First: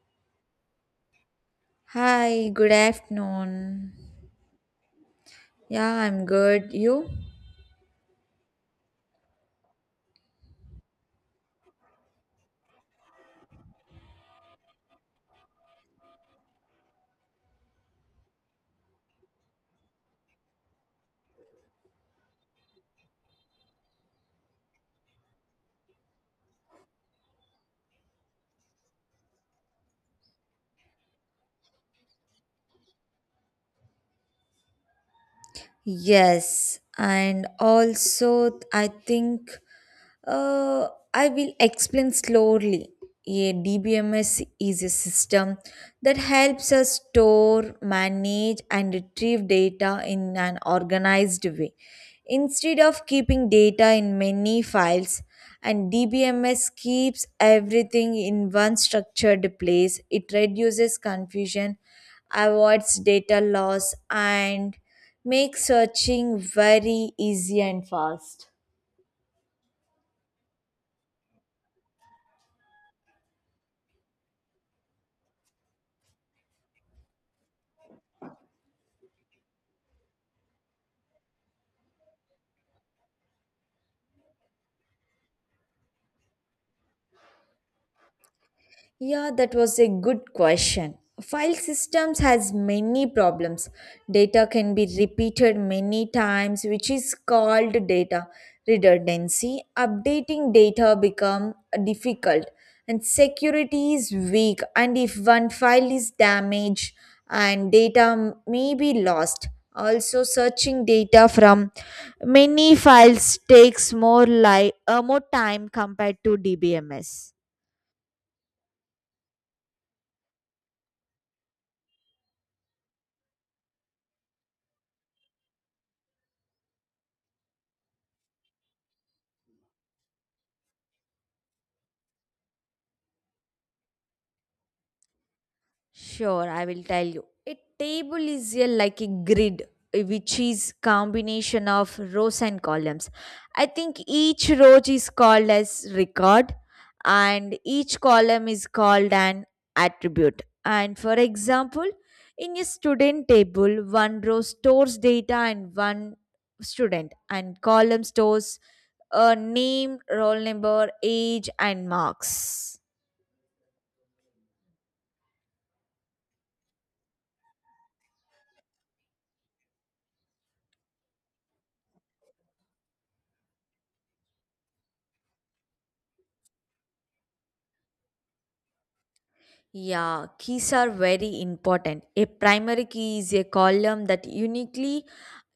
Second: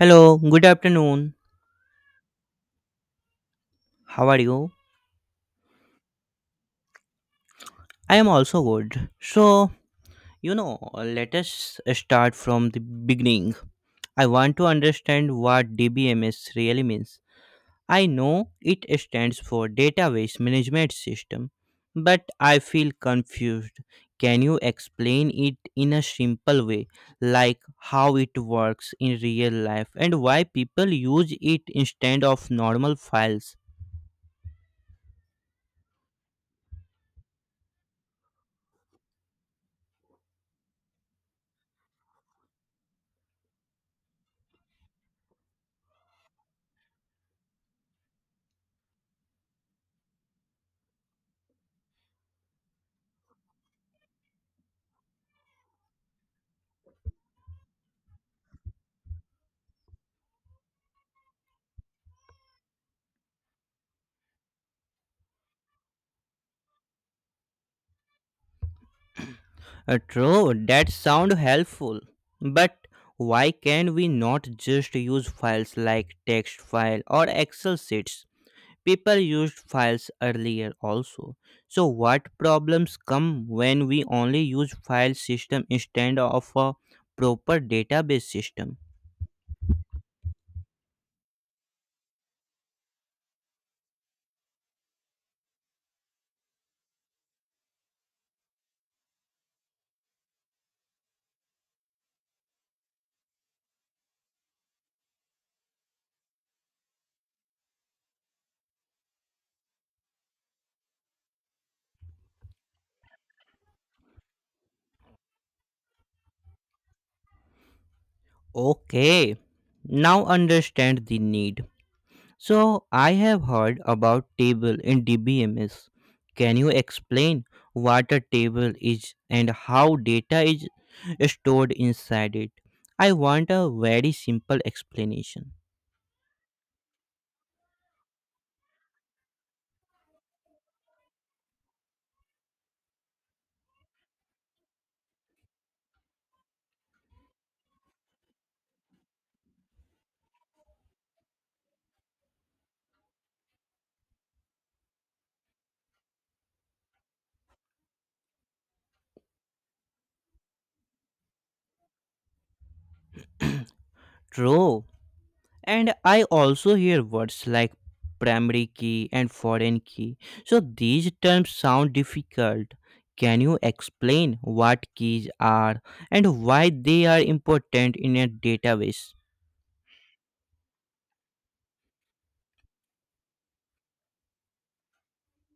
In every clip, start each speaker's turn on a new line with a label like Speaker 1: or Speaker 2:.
Speaker 1: Hello, good afternoon.
Speaker 2: Hi, good afternoon.
Speaker 1: How are you?
Speaker 2: Yeah, I'm good. You?
Speaker 1: I am also good. So, you know, Let us start from the beginning. I want to understand what DBMS really means. I know it stands for Database Management System, but I feel confused. Can you explain it in a simple way, like how it works in real life and why people use it instead of normal files?
Speaker 2: Yes. And also, I think Uh, I will explain slowly. A DBMS is a system that helps us store, manage, and retrieve data in an organized way. Instead of keeping data in many files, and DBMS keeps everything in one structured place. It reduces confusion, avoids data loss, and makes searching very easy and fast.
Speaker 1: True, that sound helpful. But why can't we not just use files like text file or Excel sheets? People used files earlier also. So what problems come when we only use file system instead of a proper database system?
Speaker 2: Yeah, that was a good question. File systems has many problems. Data can be repeated many times, which is called data redundancy. Updating data become difficult and security is weak and if one file is damaged and data may be lost. Also searching data from many files takes more time compared to DBMS.
Speaker 1: Okay, now understand the need. So I have heard about table in DBMS. Can you explain what a table is and how data is stored inside it? I want a very simple explanation.
Speaker 2: Sure, I will tell you. A table is a, like a grid, which is combination of rows and columns. I think each row is called as record, and each column is called an attribute. And for example, in a student table, one row stores data and one student, and column stores a name, roll number, age, and marks.
Speaker 1: True. And I also hear words like primary key and foreign key. So these terms sound difficult. Can you explain what keys are and why they are important in a database?
Speaker 2: Yeah, keys are very important. A primary key is a column that uniquely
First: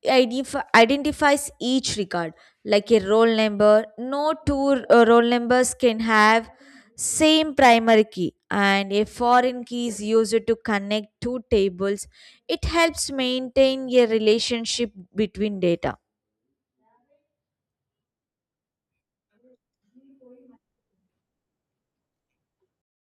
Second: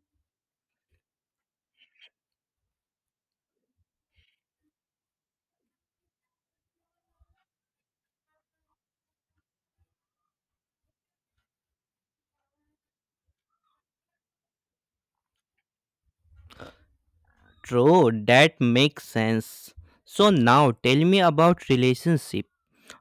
Speaker 2: identifies each record, like a roll number. No two roll numbers can have same primary key, and a foreign key is used to connect two tables. It helps maintain a relationship between data.
Speaker 1: True, that makes sense. So now tell me about relationship.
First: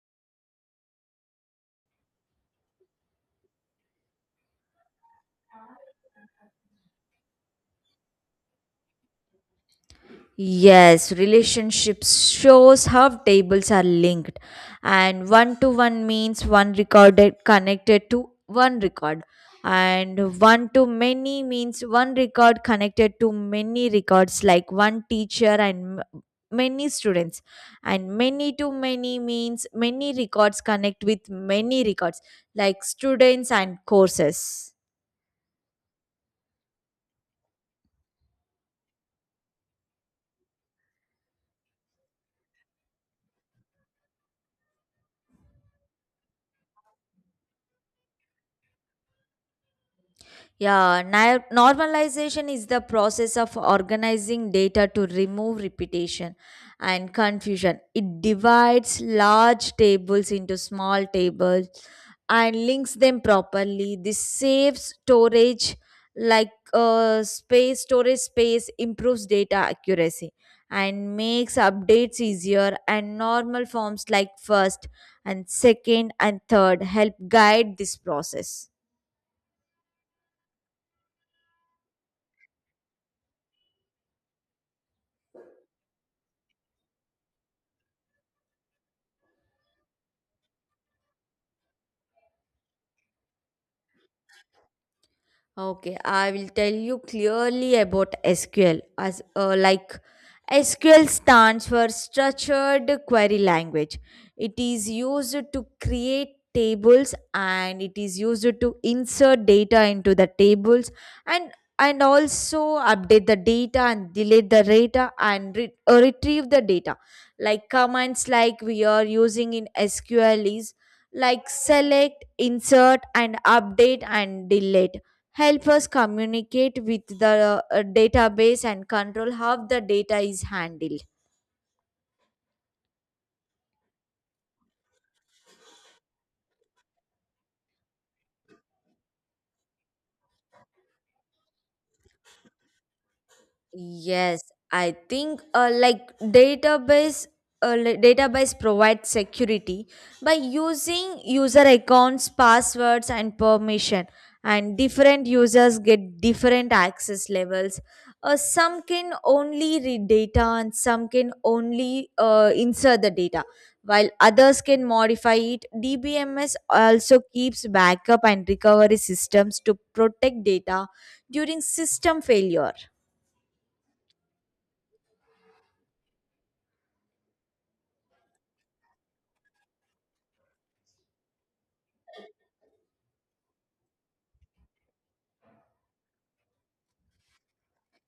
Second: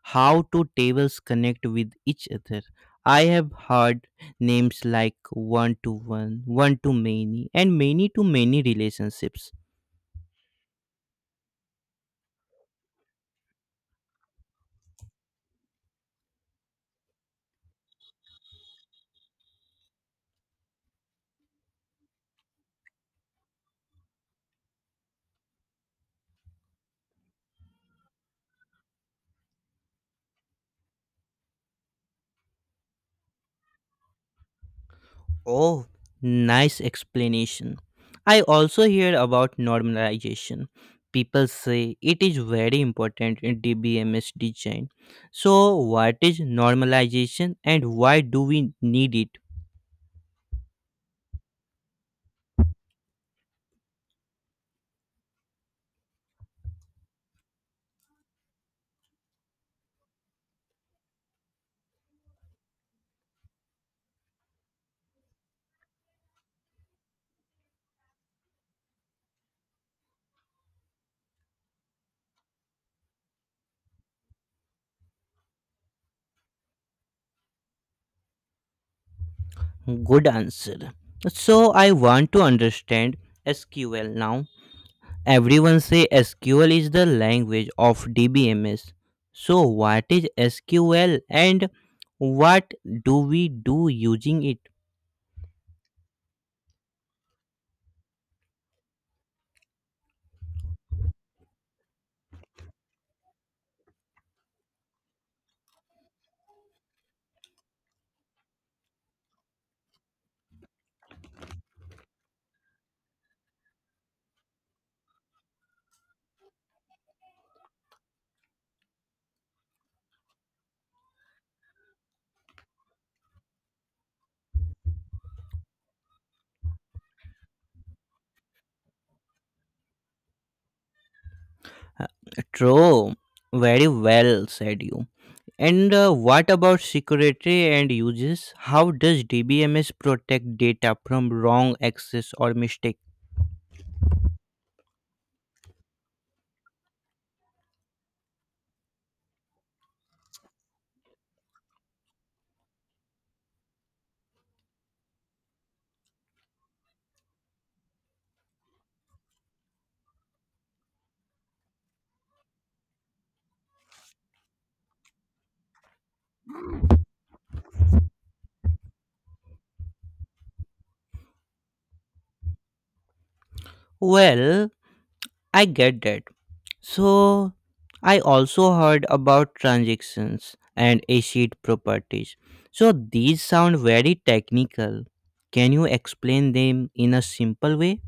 Speaker 1: How do tables connect with each other? I have heard names like one to one, one to many, and many to many relationships.
Speaker 2: Yes, relationships shows how tables are linked and one to one means one recorded connected to one record and one to many means one record connected to many records like one teacher and many students and many to many means many records connect with many records like students and courses.
Speaker 1: Oh, nice explanation. I also hear about normalization. People say it is very important in DBMS design. So, what is normalization and why do we need it?
Speaker 2: Yeah, na- normalization is the process of organizing data to remove repetition and confusion. It divides large tables into small tables and links them properly. This saves storage, like space, storage space, improves data accuracy, and makes updates easier. And normal forms like first and second and third help guide this process.
Speaker 1: Good answer. So I want to understand SQL now. Everyone say SQL is the language of DBMS. So what is SQL and what do we do using it?
Speaker 2: Okay, I will tell you clearly about SQL as SQL stands for structured query language. It is used to create tables and it is used to insert data into the tables and also update the data and delete the data and retrieve the data. Like commands like we are using in SQL is like select, insert and update and delete help us communicate with the database and control how the data is handled.
Speaker 1: True. Very well said you. And what about security and uses? How does DBMS protect data from wrong access or mistake?
Speaker 2: Yes, I think database provides security by using user accounts, passwords, and permission. And different users get different access levels. Some can only read data, and some can only insert the data, while others can modify it. DBMS also keeps backup and recovery systems to protect data during system failure.
Speaker 1: Well, I get that. So, I also heard about transactions and acid properties. So, these sound very technical. Can you explain them in a simple way?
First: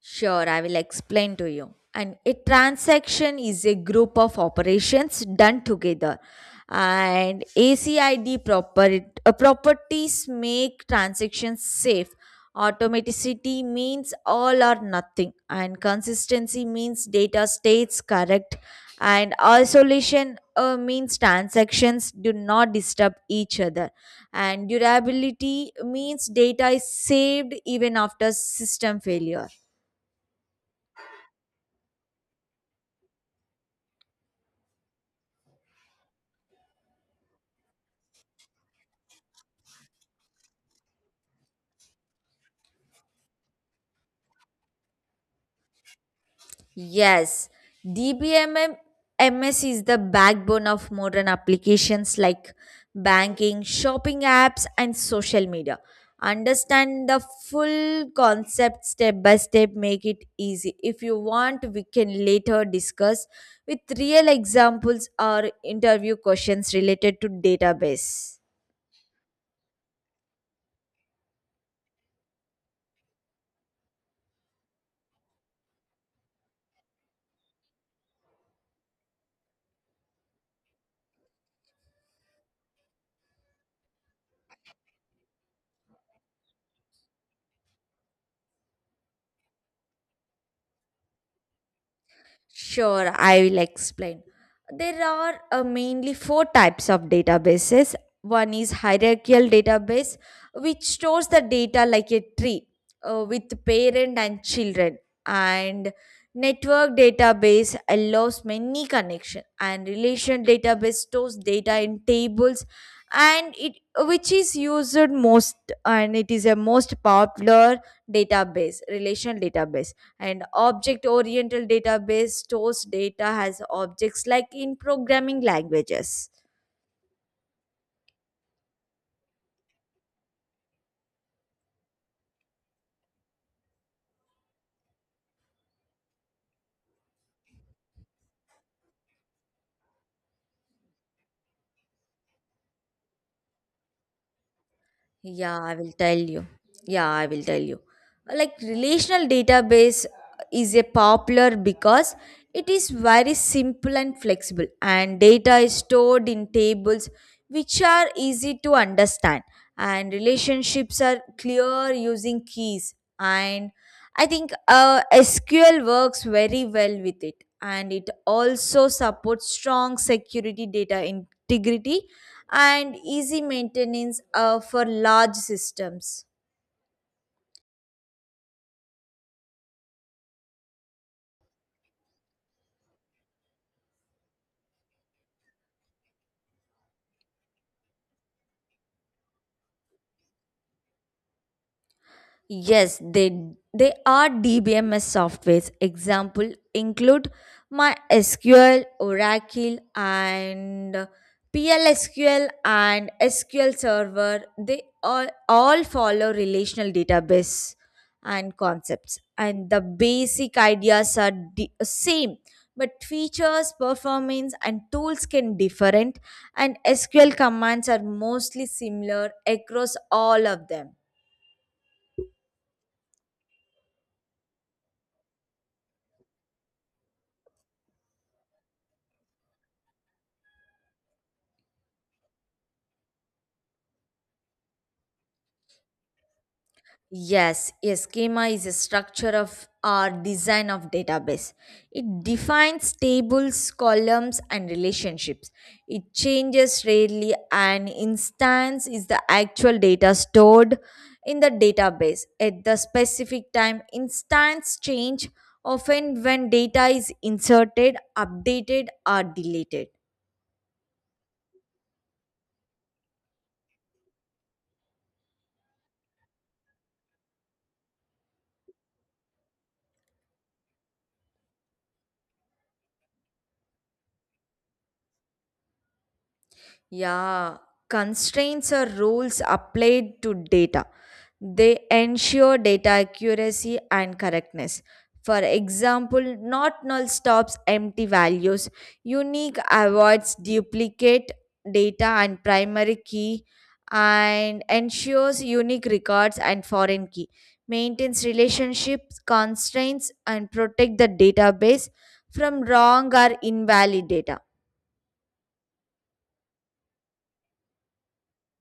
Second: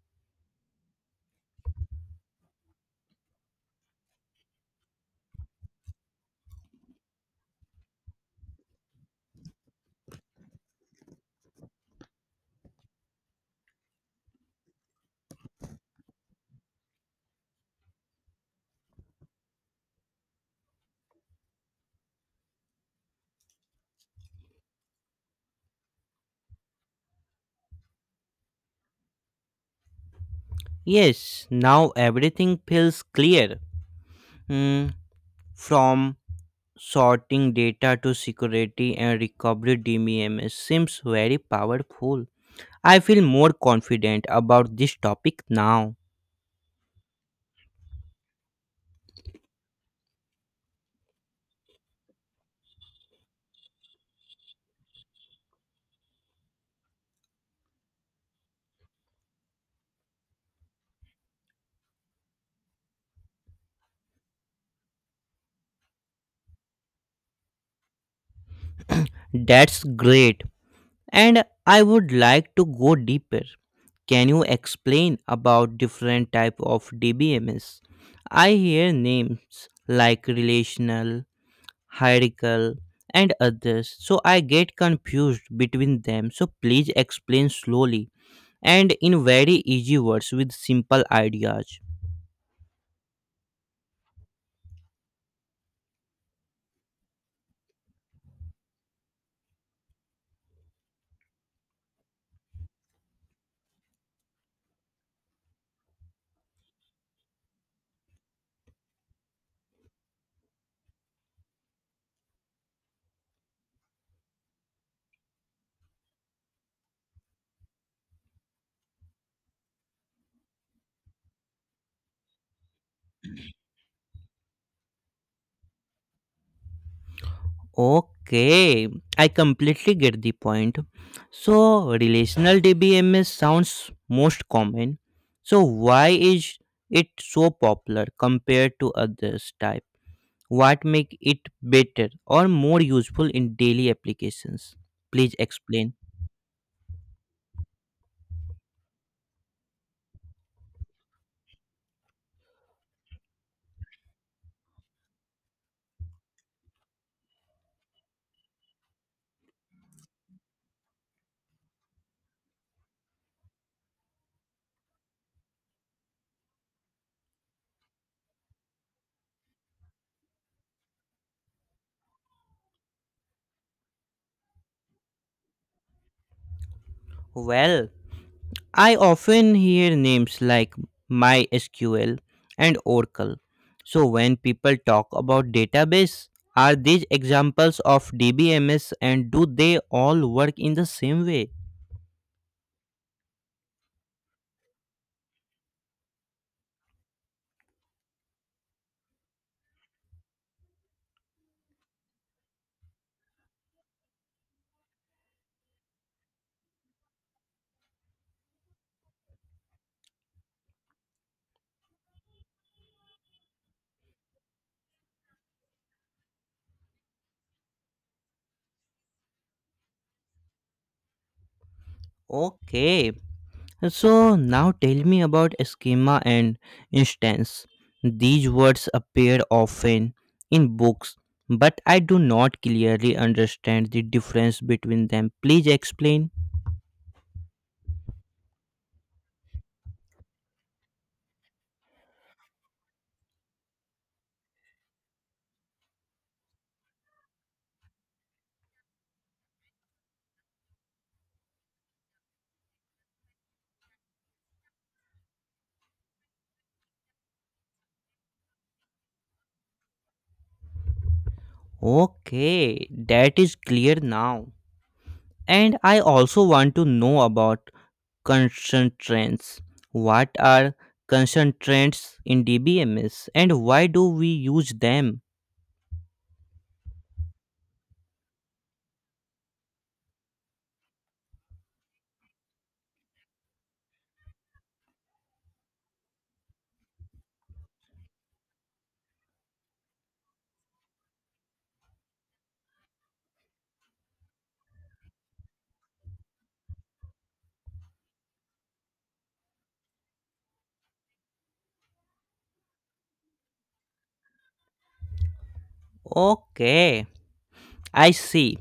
Speaker 2: Sure, I will explain to you. And a transaction is a group of operations done together. And ACID properties make transactions safe. Automaticity means all or nothing, and consistency means data stays correct. And isolation means transactions do not disturb each other. And durability means data is saved even after system failure.
Speaker 1: Yes, now everything feels clear. Hmm, from sorting data to security and recovery DMEMS seems very powerful. I feel more confident about this topic now.
Speaker 2: Yes, DBMM is the backbone of modern applications like banking, shopping apps, and social media. Understand the full concept step by step, make it easy. If you want, we can later discuss with real examples or interview questions related to database.
Speaker 1: That's great. And I would like to go deeper. Can you explain about different type of DBMS? I hear names like relational, hierarchical and others so I get confused between them. So please explain slowly and in very easy words with simple ideas.
Speaker 2: Sure, I will explain. There are mainly four types of databases. One is hierarchical database, which stores the data like a tree with parent and children. And network database allows many connection. And relation database stores data in tables, and it which is used most, and it is a most popular database, relation database and object oriented database stores data as objects like in programming languages.
Speaker 1: Okay, I completely get the point. So, relational DBMS sounds most common. So, why is it so popular compared to others type? What make it better or more useful in daily applications? Please
Speaker 2: Yeah, I will
Speaker 1: explain.
Speaker 2: tell you. Yeah, I will tell you. Like relational database is a popular because it is very simple and flexible and data is stored in tables which are easy to understand and relationships are clear using keys and I think SQL works very well with it and it also supports strong security data integrity and easy maintenance for large systems.
Speaker 1: Well, I often hear names like MySQL and Oracle. So when people talk about database, are these examples of DBMS and do they all work in the same way?
Speaker 2: Yes, they are DBMS softwares. Example include MySQL, Oracle, and PLSQL and SQL Server. They all follow relational database and concepts, and the basic ideas are the same. But features, performance, and tools can different, and SQL commands are mostly similar across all of them.
Speaker 1: Okay, so now tell me about schema and instance. These words appear often in books, but I do not clearly understand the difference between them. Please explain.
Speaker 2: Yes, a schema is a structure of or design of database. It defines tables, columns, and relationships. It changes rarely. An instance is the actual data stored in the database at the specific time. Instance change often when data is inserted, updated, or deleted.
Speaker 1: Okay, that is clear now. And I also want to know about concentrants. What are concentrants in DBMS and why do we use them?
Speaker 2: Yeah, constraints or rules applied to data. They ensure data accuracy and correctness. For example, not null stops empty values, unique avoids duplicate data and primary key, and ensures unique records and foreign key, maintains relationships, constraints, and protect the database from wrong or invalid data.
Speaker 1: Okay, I see.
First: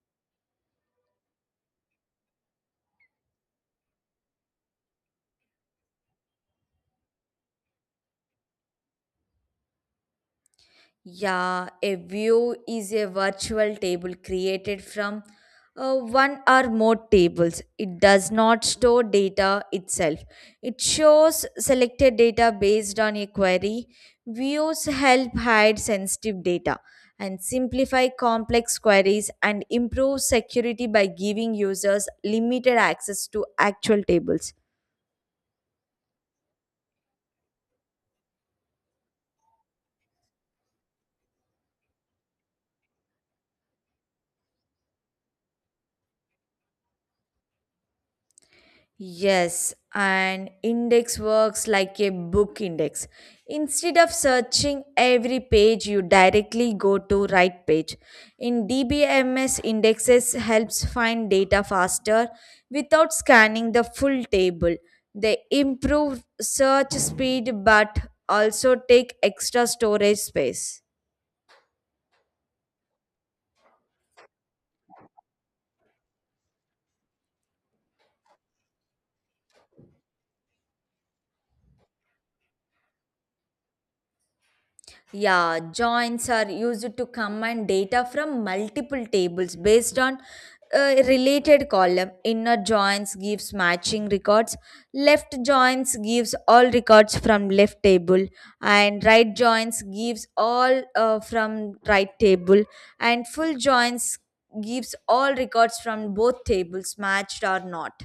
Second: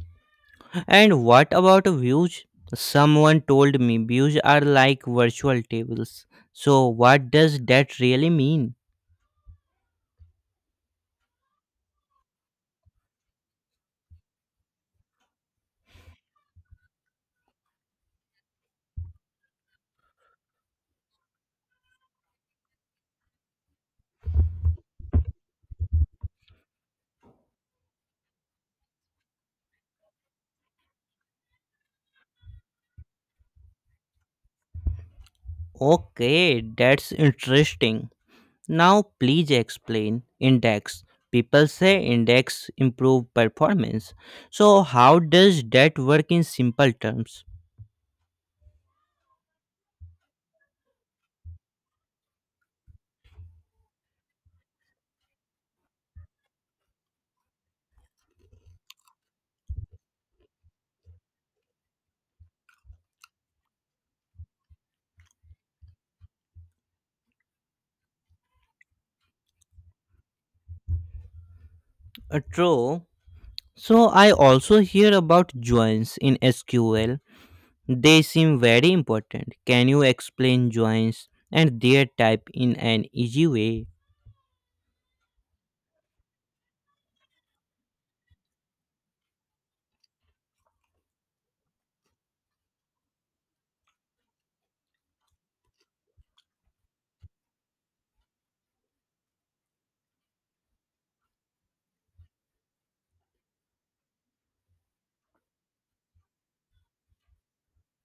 Speaker 1: And what about views? Someone told me views are like virtual tables. So, what does that really mean?
Speaker 2: Yeah, a view is a virtual table created from one or more tables. It does not store data itself. It shows selected data based on a query. Views help hide sensitive data and simplify complex queries and improve security by giving users limited access to actual tables.
Speaker 1: Okay, that's interesting. Now, please explain index. People say index improve performance. So, how does that work in simple terms?
Speaker 2: Yes, and index works like a book index. Instead of searching every page, you directly go to right page. In DBMS, indexes helps find data faster without scanning the full table. They improve search speed but also take extra storage space.
Speaker 1: True. So, I also hear about joins in SQL. They seem very important. Can you explain joins and their type in an easy way?
Speaker 2: Yeah, joins are used to combine data from multiple tables based on a related column. Inner joins gives matching records, left joins gives all records from left table, and right joins gives all from right table, and full joins gives all records from both tables matched or not.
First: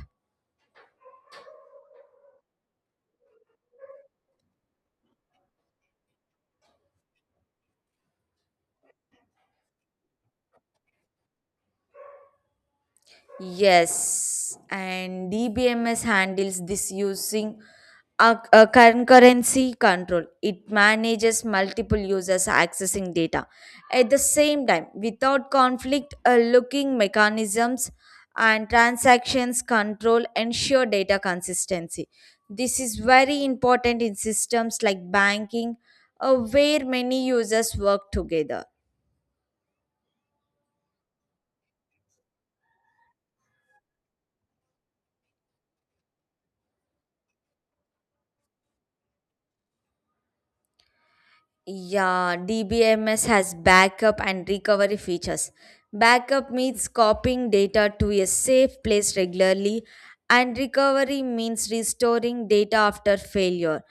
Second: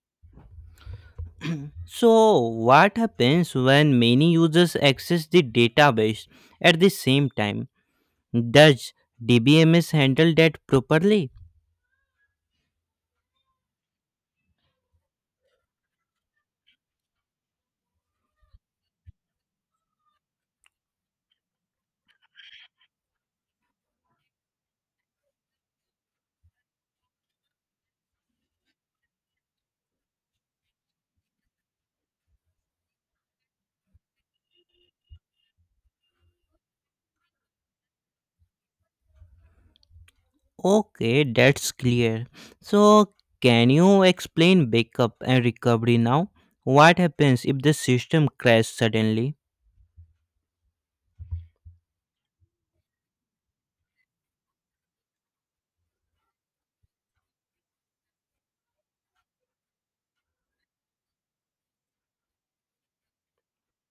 Speaker 1: So, what happens when many users access the database at the same time? Does DBMS handle that properly?
Speaker 2: Yes, and DBMS handles this using a concurrency control. It manages multiple users accessing data at the same time without conflict. Looking mechanisms and transactions control ensure data consistency. This is very important in systems like banking, where many users work together.
Speaker 1: Okay, that's clear. So, can you explain backup and recovery now? What happens if the system crashes suddenly?
Speaker 2: Yeah, DBMS has backup and recovery features. Backup means copying data to a safe place regularly, and recovery means restoring data after failure.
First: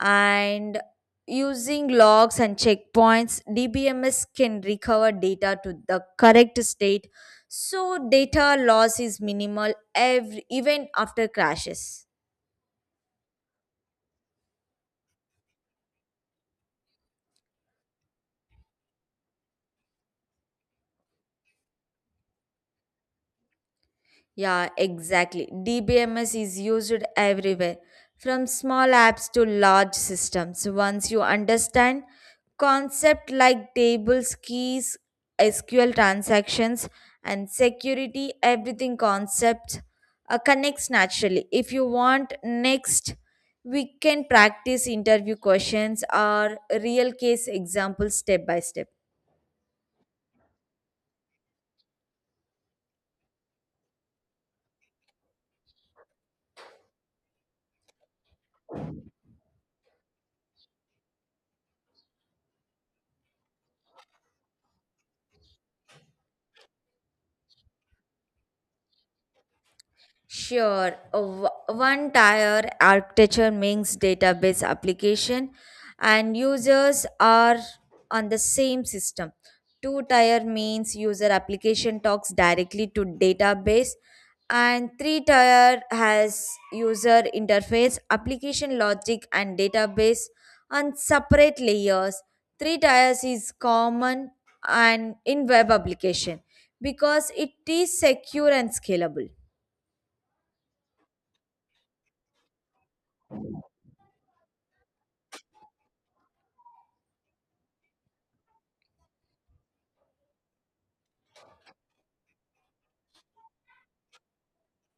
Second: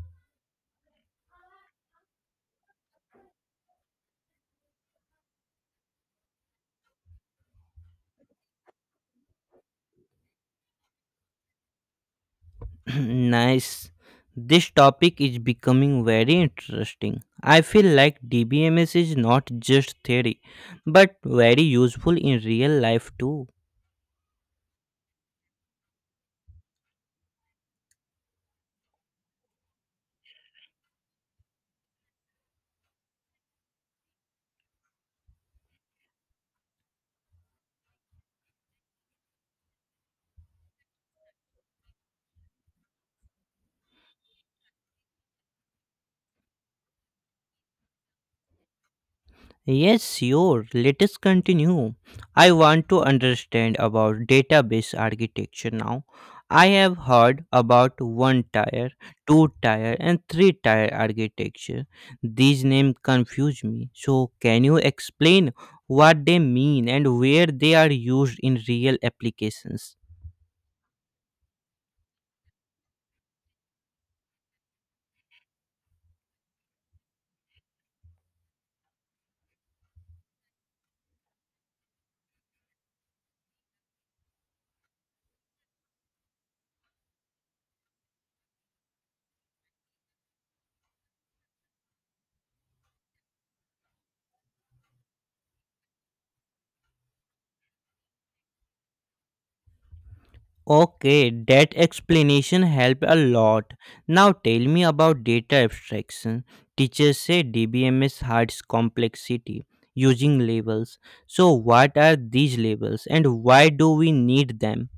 Speaker 2: And using logs and checkpoints, DBMS can recover data to the correct state so data loss is minimal even after crashes.
Speaker 1: Nice. This topic is becoming very interesting. I feel like DBMS is not just theory, but very useful in real life too.
Speaker 2: Yeah, exactly. DBMS is used everywhere, from small apps to large systems. Once you understand concepts like tables, keys, SQL transactions, and security, everything concept connects naturally. If you want, next we can practice interview questions or real case examples step by step.
Speaker 1: Yes, sure. Let us continue. I want to understand about database architecture now. I have heard about one tier, two tier, and three tier architecture. These names confuse me. So, can you explain what they mean and where they are used in real applications?
Speaker 2: Sure, a one tier architecture makes database application and users are on the same system. Two tier means user application talks directly to database and three tier has user interface, application logic and database on separate layers. Three tiers is common and in web application because it is secure and scalable.
Speaker 1: Okay, that explanation helped a lot. Now tell me about data abstraction. Teachers say DBMS hides complexity using labels. So what are these labels and why do we need them?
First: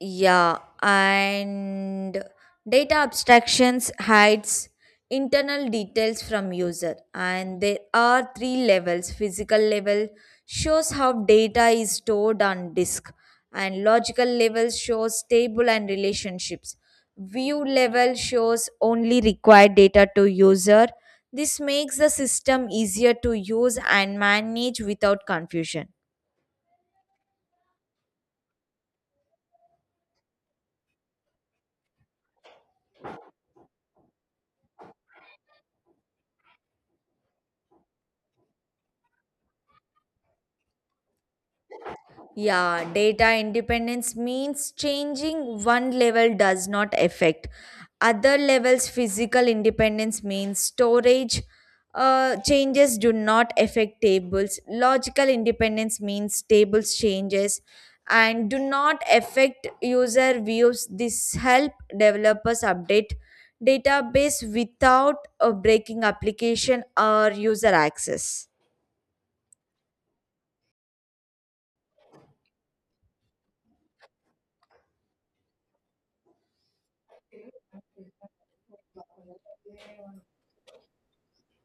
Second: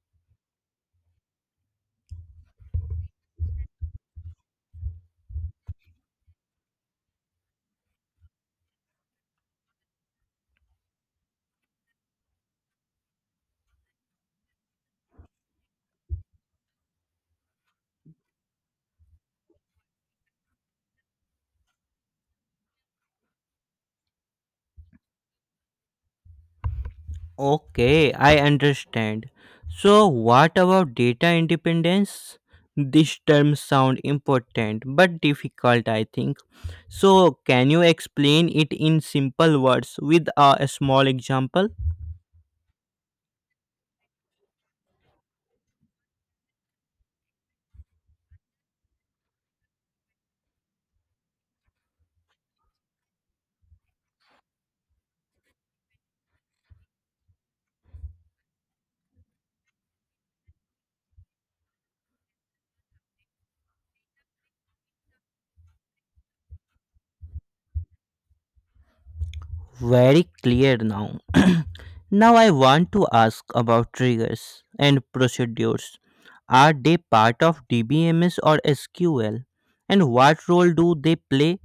Speaker 2: Yeah, and data abstractions hides internal details from user and there are three levels. Physical level shows how data is stored on disk and logical level shows table and relationships. View level shows only required data to user. This makes the system easier to use and manage without confusion.
Speaker 1: Okay, I understand. So what about data independence? These terms sound important but difficult I think. So can you explain it in simple words with a small example?
Speaker 2: Yeah, data independence means changing one level does not affect other levels. Physical independence means storage changes do not affect tables. Logical independence means tables changes and do not affect user views. This help developers update database without breaking application or user access.
Speaker 1: Very clear now. Now I want to ask about triggers and procedures. Are they part of DBMS or SQL? And what role do they play?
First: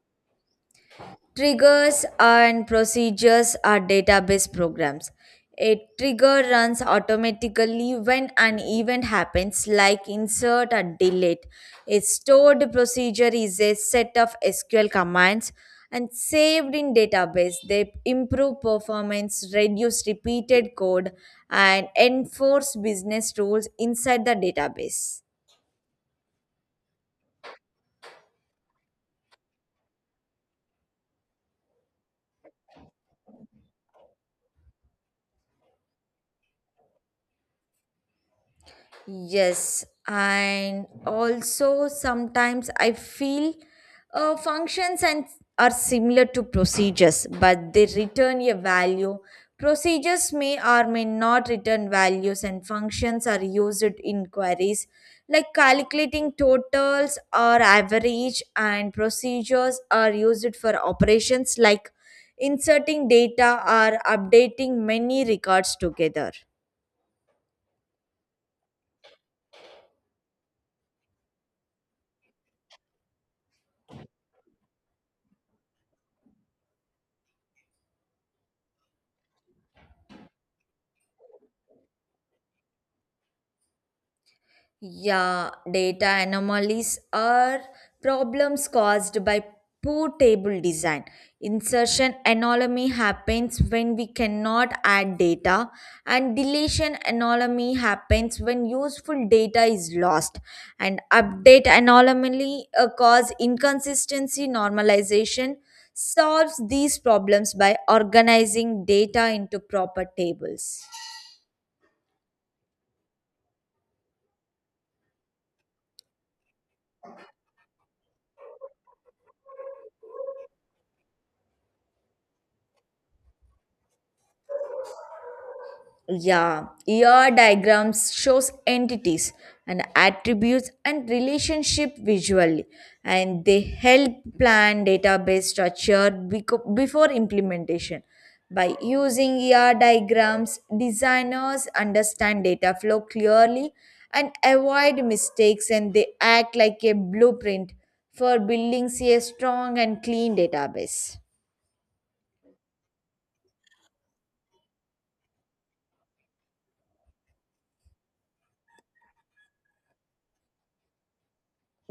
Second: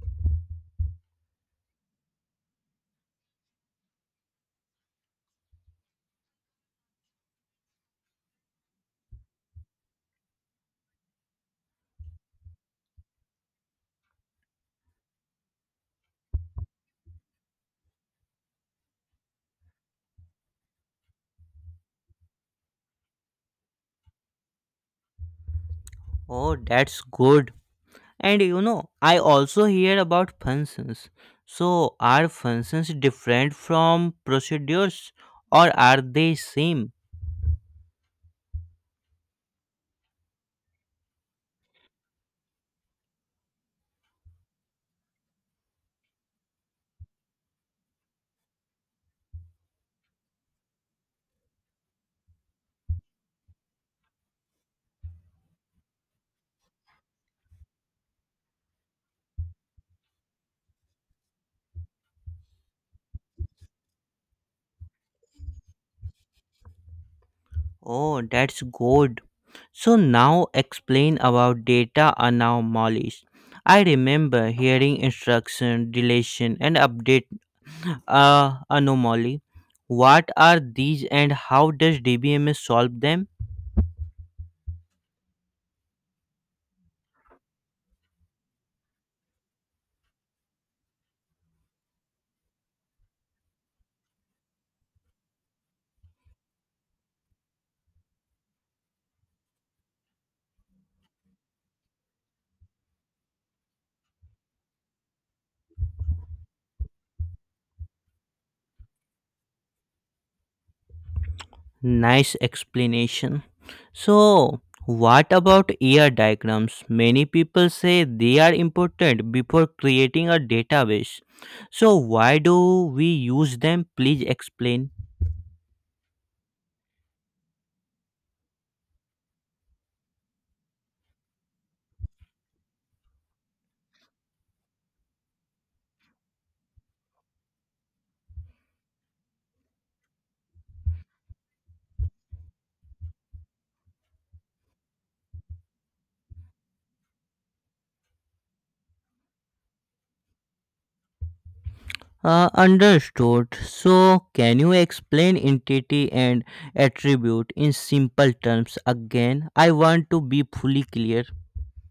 Speaker 2: Triggers and procedures are database programs. A trigger runs automatically when an event happens, like insert or delete. A stored procedure is a set of SQL commands and saved in database. They improve performance, reduce repeated code, and enforce business rules inside the database.
Speaker 1: Oh, that's good. And you know, I also hear about functions. So, are functions different from procedures or are they same?
Speaker 2: Yes, and also sometimes I feel functions and are similar to procedures, but they return a value. Procedures may or may not return values, and functions are used in queries like calculating totals or average, and procedures are used for operations like inserting data or updating many records together.
Speaker 1: Oh, that's good. So now explain about data anomalies. I remember hearing instruction, deletion, and update anomaly. What are these and how does DBMS solve them?
Speaker 2: Yeah, data anomalies are problems caused by poor table design. Insertion anomaly happens when we cannot add data, and deletion anomaly happens when useful data is lost. And update anomaly cause inconsistency normalization solves these problems by organizing data into proper tables.
Speaker 1: Nice explanation. So, what about ER diagrams? Many people say they are important before creating a database. So, why do we use them? Please explain.
Speaker 2: Yeah, ER diagrams shows entities and attributes and relationship visually and they help plan database structure before implementation. By using ER diagrams, designers understand data flow clearly and avoid mistakes and they act like a blueprint for building a strong and clean database.
Speaker 1: Understood. So, can you explain entity and attribute in simple terms again? I want to be fully clear.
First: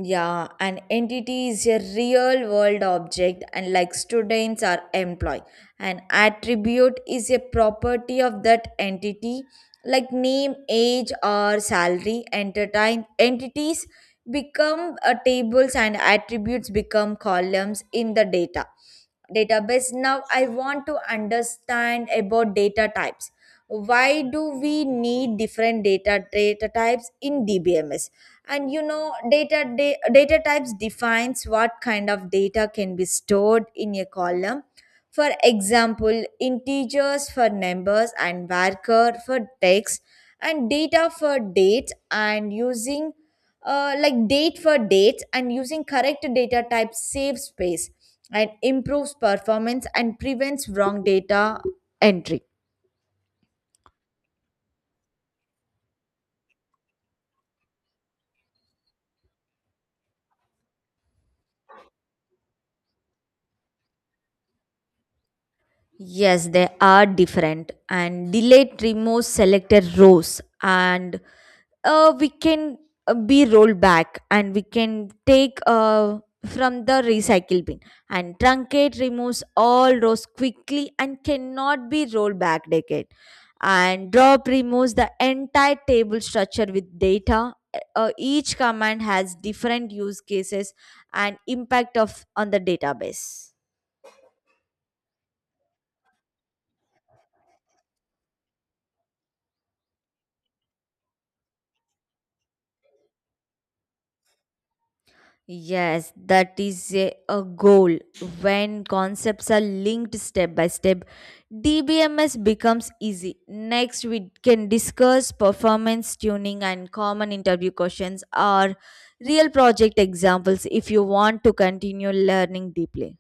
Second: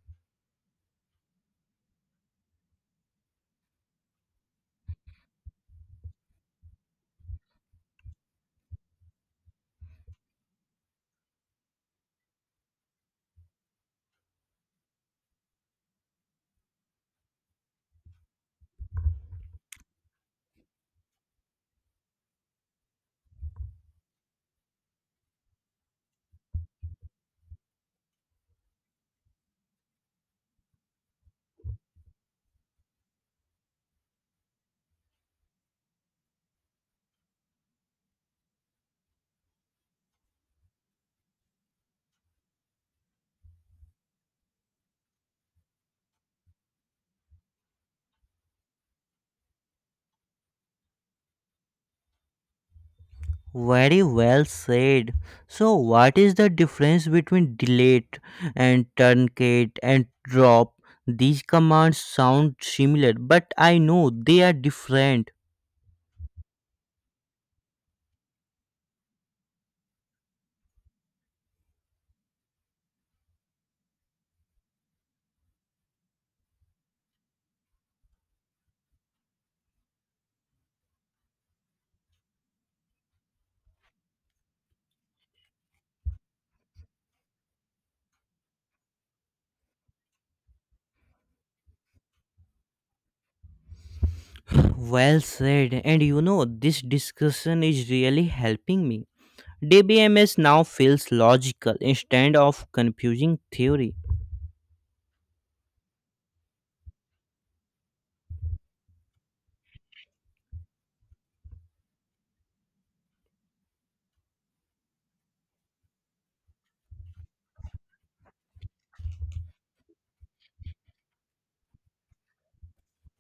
Speaker 2: Yeah, an entity is a real world object, and like students are employee. An attribute is a property of that entity, like name, age, or salary. Entertain entities become tables, and attributes become columns in the data database. Now I want to understand about data types. Why do we need different data types in DBMS? And you know data da- Data types defines what kind of data can be stored in a column. For example, integers for numbers, and varchar for text, and data for dates, and using like date for dates. And using correct data type saves space and improves performance and prevents wrong data entry.
Speaker 1: Very well said. So, what is the difference between delete and truncate and drop? These commands sound similar, but I know they are different.
Speaker 2: Yes, they are different. And delete removes selected rows and we can be rolled back, and we can take from the recycle bin. And truncate removes all rows quickly and cannot be rolled back decade. And drop removes the entire table structure with data. Each command has different use cases and impact of on the database.
Speaker 1: Well said. And you know, this discussion is really helping me. DBMS now feels logical instead of confusing theory.
Speaker 2: Yes, that is a goal. When concepts are linked step by step, DBMS becomes easy. Next, we can discuss performance tuning and common interview questions or real project examples if you want to continue learning deeply.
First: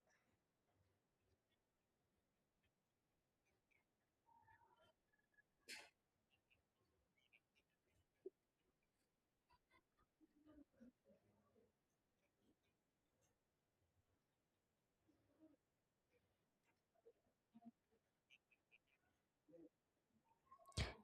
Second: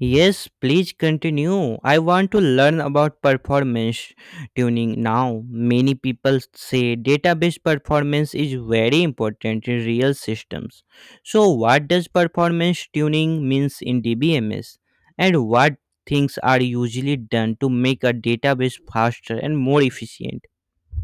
Speaker 1: Yes, please continue. I want to learn about performance tuning now. Many people say database performance is very important in real systems. So, what does performance tuning means in DBMS and what things are usually done to make a database faster and more efficient?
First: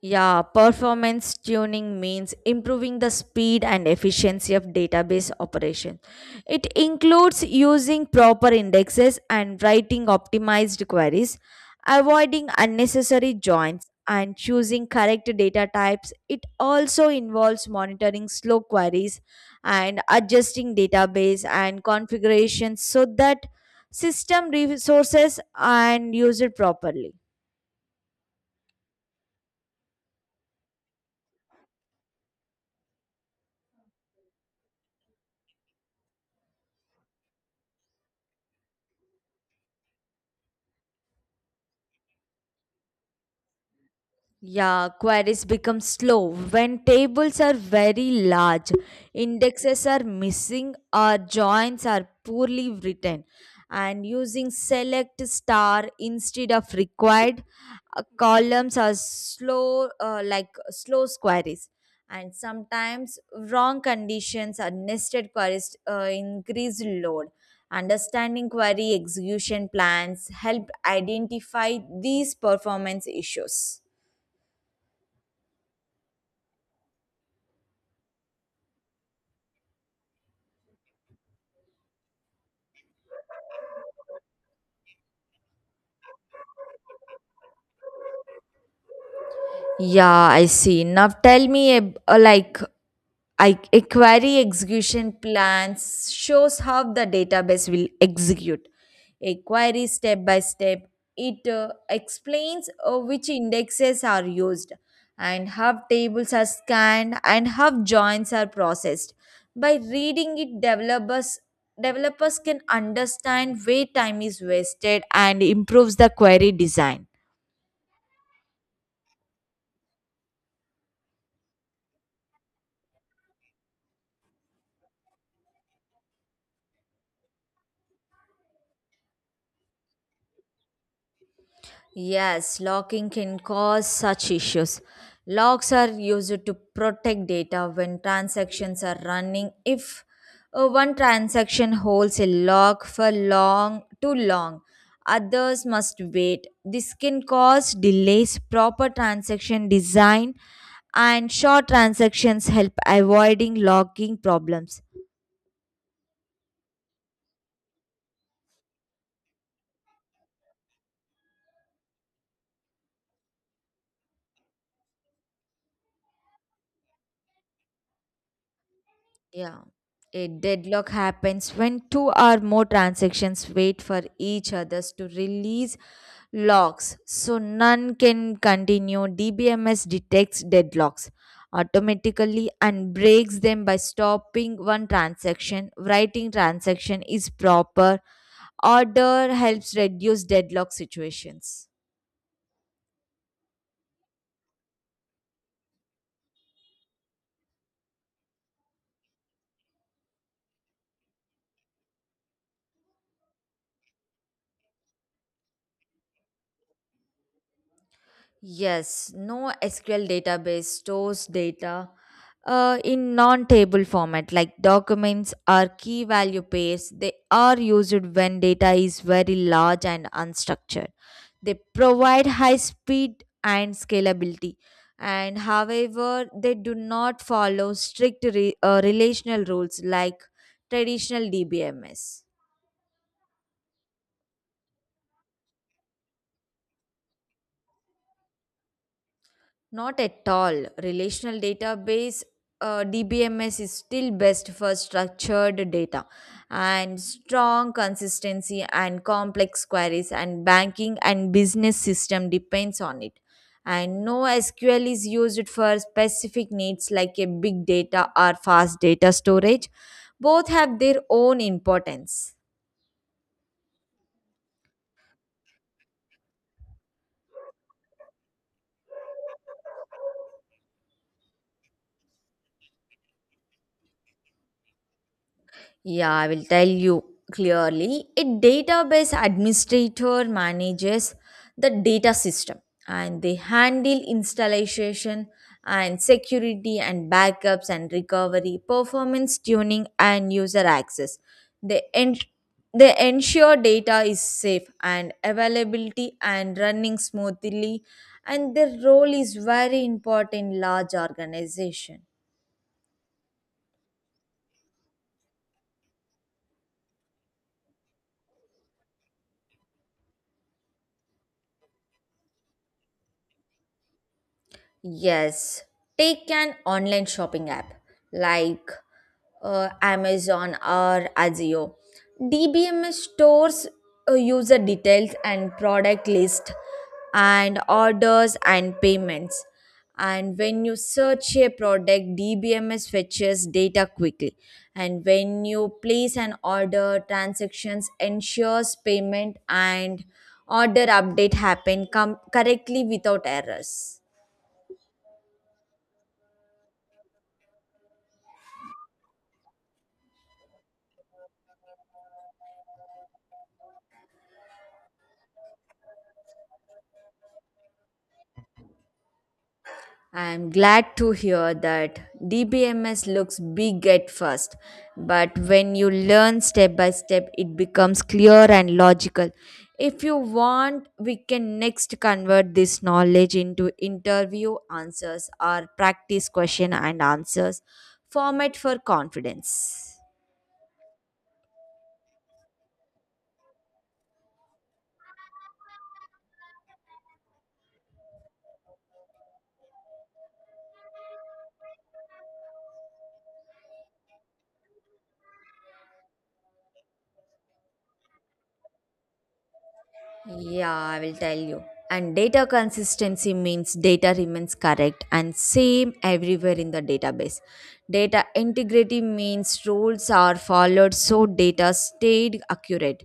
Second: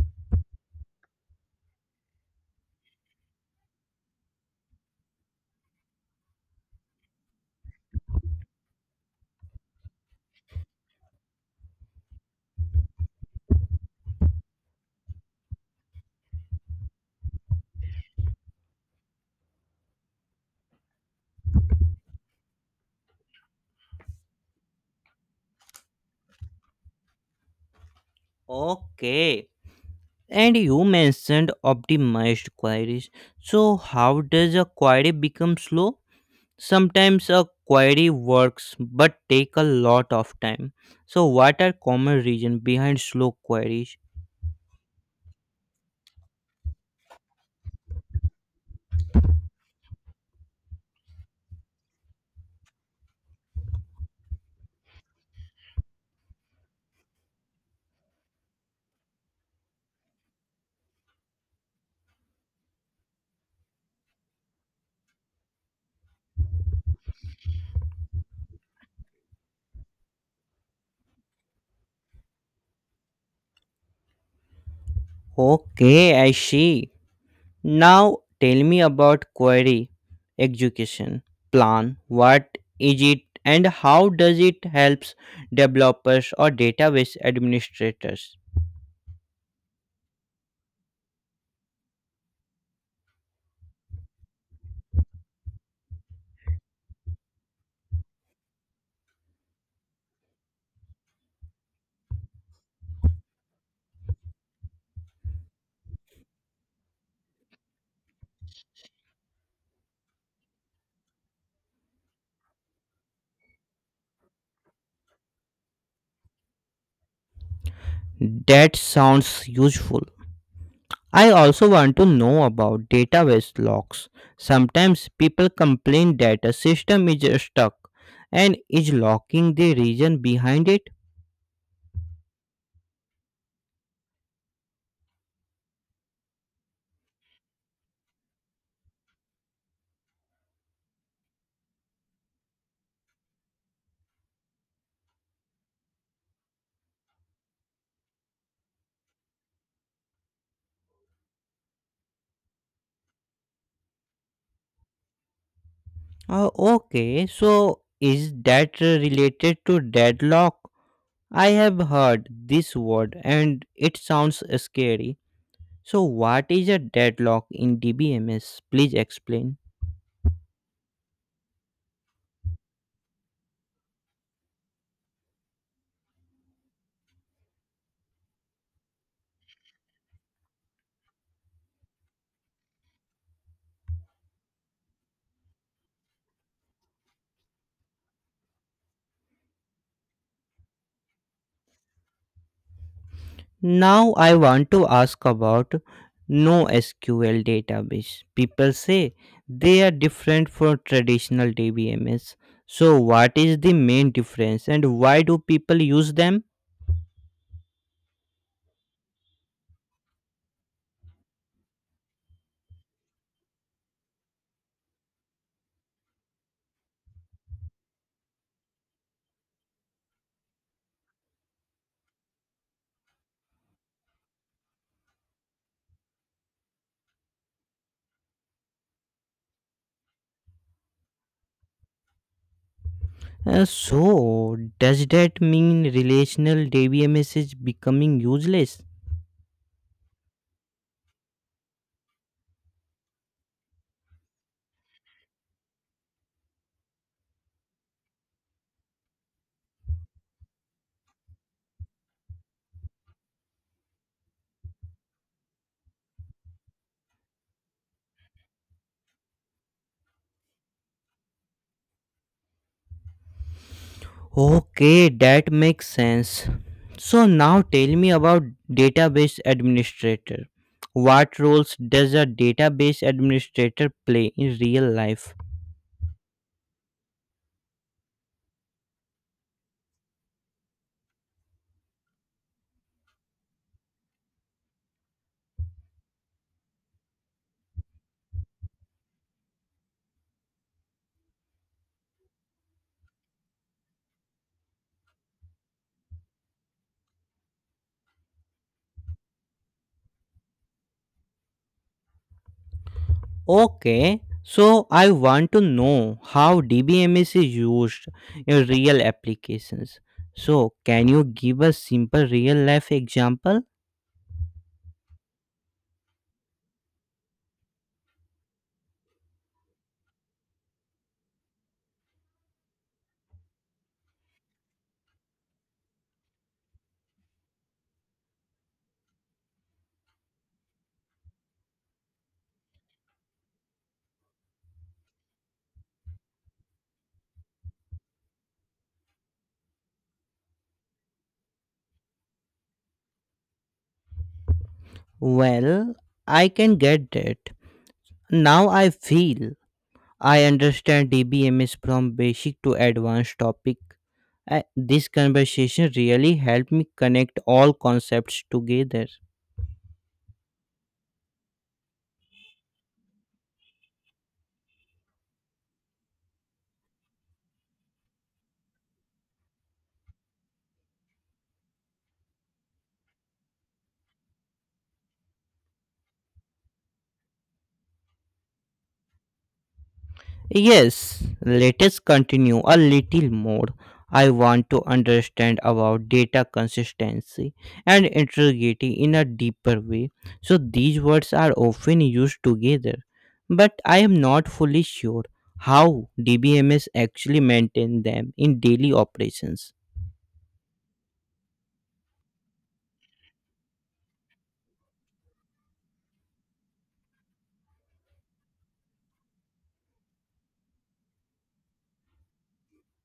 Speaker 2: Yeah, performance tuning means improving the speed and efficiency of database operation. It includes using proper indexes and writing optimized queries, avoiding unnecessary joins, and choosing correct data types. It also involves monitoring slow queries and adjusting database and configurations so that system resources and used properly.
Speaker 1: Okay. And you mentioned optimized queries. So, how does a query become slow? Sometimes a query works but take a lot of time. So, what are common reasons behind slow queries?
Speaker 2: Yeah, queries become slow when tables are very large, indexes are missing, or joins are poorly written. And using select star instead of required, columns are slow, like slow queries. And sometimes wrong conditions or nested queries increase load. Understanding query execution plans help identify these performance issues.
Speaker 1: Okay, I see. Now, tell me about query execution plan. What is it and how does it helps developers or database administrators?
Speaker 2: Yeah, I see. Now tell me, ab- like, I, a query execution plans shows how the database will execute a query step by step. It explains which indexes are used, and how tables are scanned, and how joins are processed. By reading it, developers can understand where time is wasted and improves the query design.
Speaker 1: That sounds useful. I also want to know about database locks. Sometimes people complain that a system is stuck and is locking the region behind it.
Speaker 2: Yes, locking can cause such issues. Locks are used to protect data when transactions are running. If one transaction holds a lock for long too long, others must wait. This can cause delays. Proper transaction design and short transactions help avoiding locking problems.
Speaker 1: Oh, okay, so is that related to deadlock? I have heard this word and it sounds scary. So, what is a deadlock in DBMS? Please explain.
Speaker 2: Yeah. A deadlock happens when two or more transactions wait for each others to release locks, so none can continue. DBMS detects deadlocks automatically and breaks them by stopping one transaction. Writing transaction is proper. Order helps reduce deadlock situations.
Speaker 1: Now I want to ask about NoSQL database. People say they are different from traditional DBMS. So what is the main difference and why do people use them?
Speaker 2: Yes, no SQL database stores data in non table format, like documents or key value pairs. They are used when data is very large and unstructured. They provide high speed and scalability, and however, they do not follow strict relational rules like traditional DBMS.
Speaker 1: So does that mean relational DBMS is becoming useless?
Speaker 2: Not at all. Relational database DBMS is still best for structured data and strong consistency and complex queries, and banking and business system depends on it. And no SQL is used for specific needs like a big data or fast data storage. Both have their own importance.
Speaker 1: Okay, that makes sense. So now tell me about database administrator. What roles does a database administrator play in real life?
Speaker 2: Yeah, I will tell you clearly. A database administrator manages the data system, and they handle installation and security and backups and recovery, performance tuning and user access. They, en- they ensure data is safe and availability and running smoothly, and their role is very important in large organization.
Speaker 1: Okay, so I want to know how DBMS is used in real applications. So, can you give a simple real life example?
Speaker 2: Yes, take an online shopping app like Amazon or Azio. DBMS stores user details and product list and orders and payments. And when you search a product, DBMS fetches data quickly. And when you place an order, transactions ensures payment and order update happen correctly without errors.
Speaker 1: Well, I can get that. Now I feel I understand DBMS from basic to advanced topic. This conversation really helped me connect all concepts together.
Speaker 2: I'm glad to hear that. DBMS looks big at first, but when you learn step by step, it becomes clear and logical. If you want, we can next convert this knowledge into interview answers or practice question and answers format for confidence.
Speaker 1: Yes, let us continue a little more. I want to understand about data consistency and integrity in a deeper way. So these words are often used together, but I am not fully sure how DBMS actually maintain them in daily operations.
Speaker 2: Yeah, I will tell you. And data consistency means data remains correct and same everywhere in the database. Data integrity means rules are followed so data stayed accurate.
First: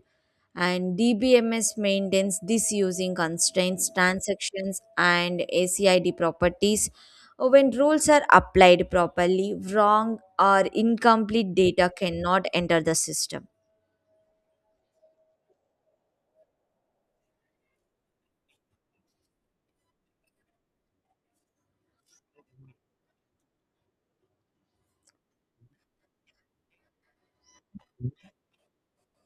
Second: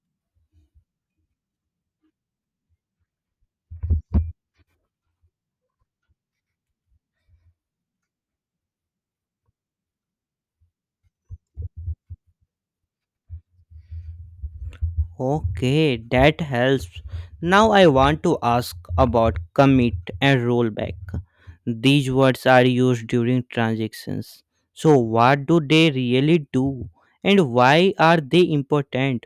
Speaker 2: And DBMS maintains this using constraints, transactions, and ACID properties. When rules are applied properly, wrong or incomplete data cannot enter the system.
Speaker 1: Okay, that helps. Now I want to ask about commit and rollback. These words are used during transactions. So, what do they really do and why are they important?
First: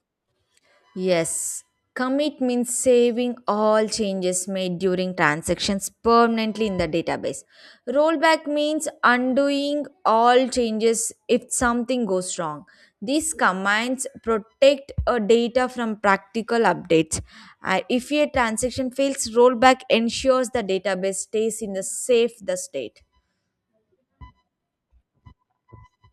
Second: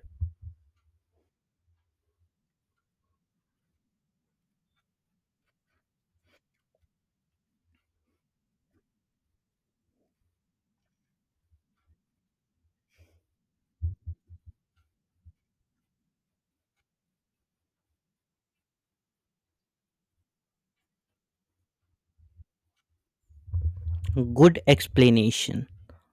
Speaker 2: Yes, commit means saving all changes made during transactions permanently in the database. Rollback means undoing all changes if something goes wrong. These commands protect a data from practical updates. If a transaction fails, rollback ensures the database stays in the safe the state.
Speaker 1: Good explanation.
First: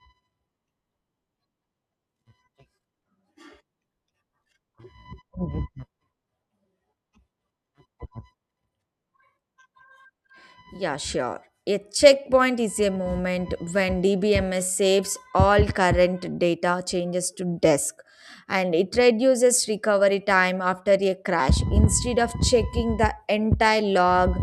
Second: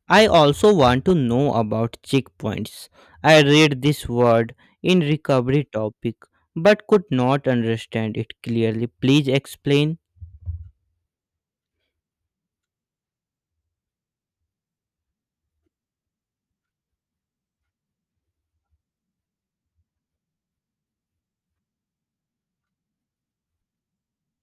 Speaker 1: I also want to know about checkpoints. I read this word in recovery topic but could not understand it clearly. Please explain.
Speaker 2: Yeah, sure. A checkpoint is a moment when DBMS saves all current data changes to disk, and it reduces recovery time after a crash. Instead of checking the entire log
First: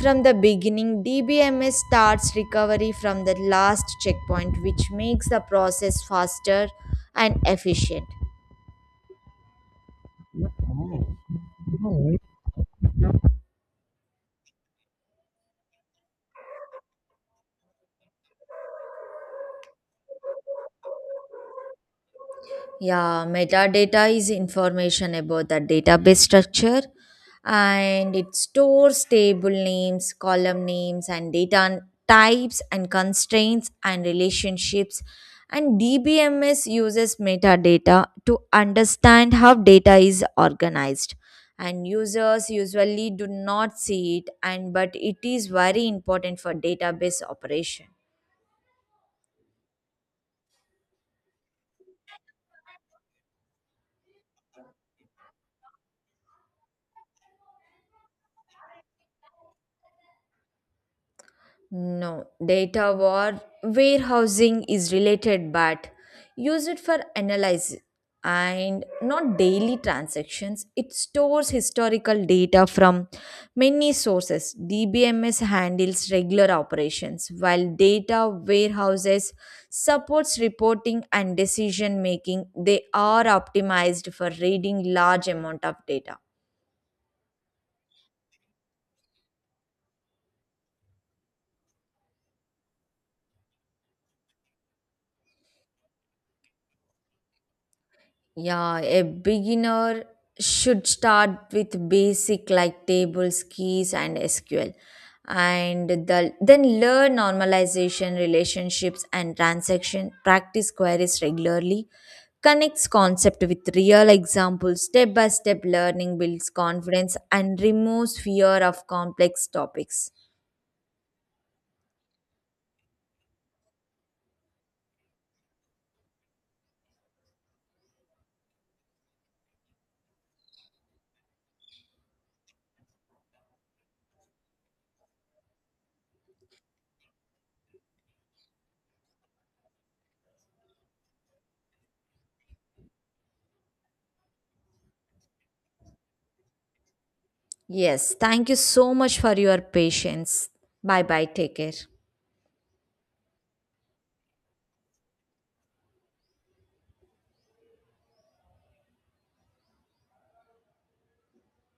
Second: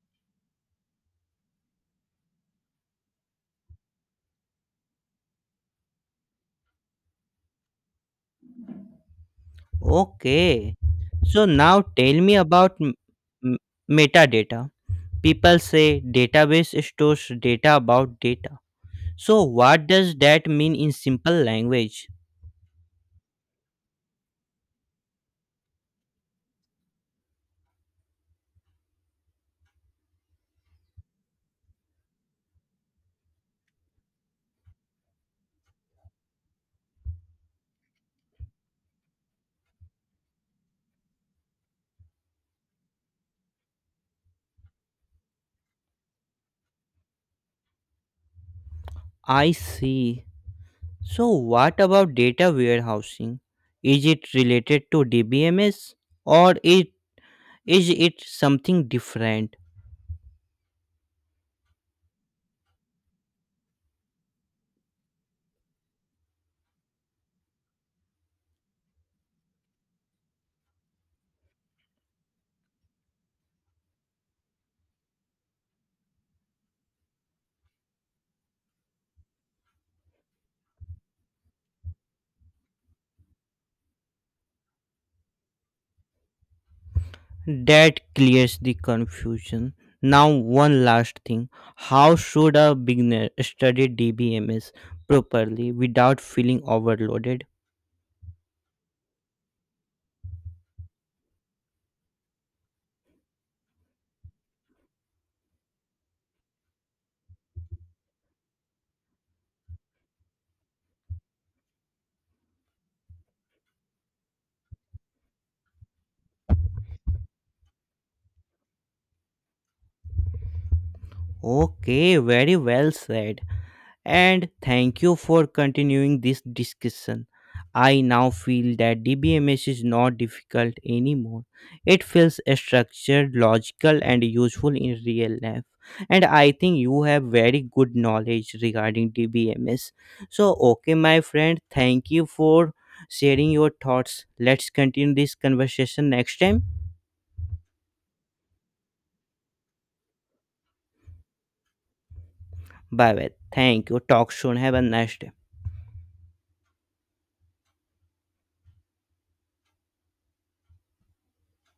Speaker 2: from the beginning, DBMS starts recovery from the last checkpoint, which makes the process faster and efficient.
Speaker 1: Okay. So now tell me about m- metadata. People say database stores data about data. So, what does that mean in simple language?
Speaker 2: Yeah, metadata is information about the database structure, and it stores table names, column names, and types and constraints and relationships. And DBMS uses metadata to understand how data is organized. And users usually do not see it, and but it is very important for database operation.
Speaker 1: I see. So, what about data warehousing? Is it related to DBMS or it something different?
Speaker 2: No, data war warehousing is related, but use it for analysis and not daily transactions. It stores historical data from many sources. DBMS handles regular operations, while data warehouses supports reporting and decision making. They are optimized for reading large amount of data.
Speaker 1: That clears the confusion. Now, one last thing. How should a beginner study DBMS properly without feeling overloaded?
Speaker 2: Yeah, a beginner should start with basic like tables, keys, and SQL, and then learn normalization, relationships, and transaction. Practice queries regularly. Connects concept with real examples. Step by step learning builds confidence and removes fear of complex topics.
Speaker 1: Okay, very well said. And thank you for continuing this discussion. I now feel that DBMS is not difficult anymore. It feels structured, logical, and useful in real life. And I think you have very good knowledge regarding DBMS. So, okay, my friend, thank you for sharing your thoughts. Let's continue this conversation next time.
Speaker 2: Yes, thank you so much for your patience. Bye bye. Take care.
Speaker 1: Bye bye. Thank you. Talk soon. Have a nice day.